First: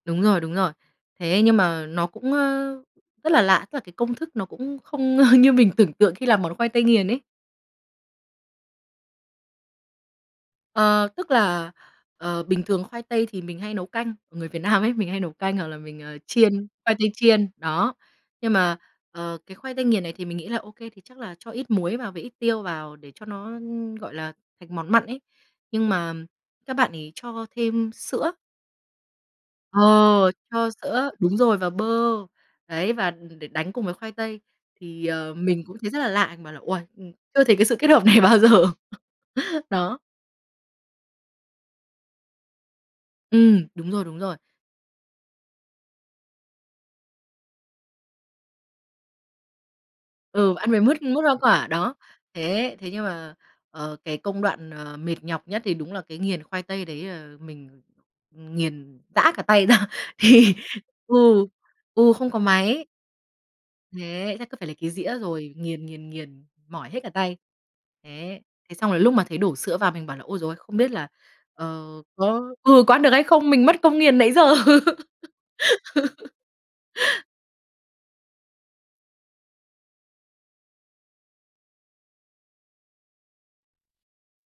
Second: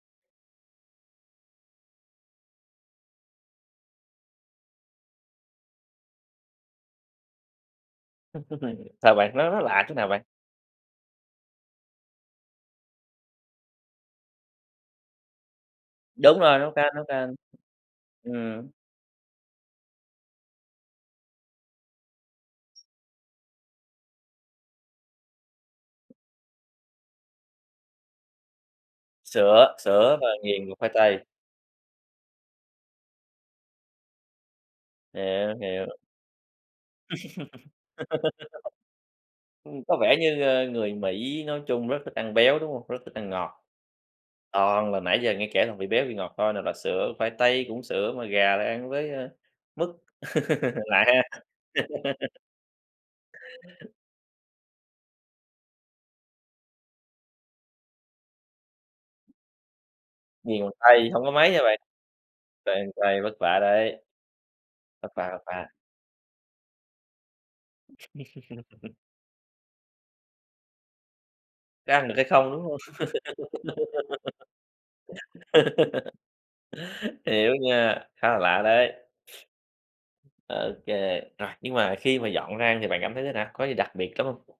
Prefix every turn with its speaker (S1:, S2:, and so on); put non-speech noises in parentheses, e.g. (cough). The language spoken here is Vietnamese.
S1: Đúng rồi, đúng rồi. Thế nhưng mà nó cũng, ơ, rất là lạ, tức là cái công thức nó cũng không, ơ, như mình tưởng tượng khi làm món khoai tây nghiền ấy.
S2: (unintelligible) Sao bạn? Nó nó lạ chỗ nào bạn?
S1: Ờ, tức là, ờ, bình thường khoai tây thì mình hay nấu canh, người Việt Nam ấy, mình hay nấu canh hoặc là mình, ờ,
S2: Đúng rồi,
S1: chiên,
S2: nấu
S1: khoai
S2: canh, nấu
S1: tây
S2: canh.
S1: chiên, đó. Nhưng
S2: Ừm.
S1: mà, ờ, cái khoai tây nghiền này thì mình nghĩ là "Ô kê thì chắc là cho ít muối vào với ít tiêu vào để cho nó, ưm, gọi là, thành món mặn ấy," nhưng mà, các bạn ấy cho thêm sữa.
S2: Sữa, sữa và
S1: Ờ, cho
S2: nghiền cục khoai
S1: sữa
S2: tây.
S1: đúng rồi và bơ, đấy, và đ đ để đánh cùng với khoai tây thì, ờ,
S2: Hiểu,
S1: mình cũng thấy
S2: hiểu.
S1: rất là lạ, mình bảo là "Uầy! Ưm, chưa thấy cái sự kết hợp này bao giờ."
S2: (laughs) Ừm, có
S1: Đó.
S2: vẻ như, ơ, người Mỹ nói chung rất thích ăn béo, đúng hông? Rất thích ăn ngọt,
S1: Ừm, đúng rồi, đúng rồi.
S2: toàn là nãy giờ nghe kể toàn vị béo, vị ngọt thôi, nào là sữa, khoai tây cũng sữa, mà gà lại ăn với, ơ, mứt,
S1: Ừ, ăn với
S2: (laughs)
S1: mứt,
S2: lạ ha.
S1: mứt hoa quả, đó. Thế thế nhưng mà,
S2: (laughs)
S1: ờ, cái công đoạn, ờ, mệt nhọc nhất thì đúng là cái nghiền khoai tây đấy là mình nghiền rã cả tay ra, thì
S2: Nghiền bằng tay hông có
S1: ừ,
S2: máy hả bạn?
S1: ừ, không có máy.
S2: Đang tay, vất vả đấy.
S1: Thế chắc cứ phải lấy cái
S2: Vất
S1: dĩa
S2: vả, vất
S1: rồi,
S2: vả.
S1: nghiền, nghiền, nghiền, mỏi hết cả tay. Thế thế xong
S2: (laughs)
S1: là lúc mà thấy đổ sữa vào mình bảo là "Ôi giời ơi! Không biết là, ờ,
S2: Có ăn được hay
S1: có"
S2: không, đúng hông?
S1: ừ, "có ăn được hay không? Mình mất công nghiền nãy giờ."
S2: (laughs)
S1: (laughs)
S2: Hiểu nha, khá là lạ đấy! Ô kê, rồi, nhưng mà khi mà dọn ra ăn thì bạn cảm thấy thế nào, có gì đặc biệt trỏng hông?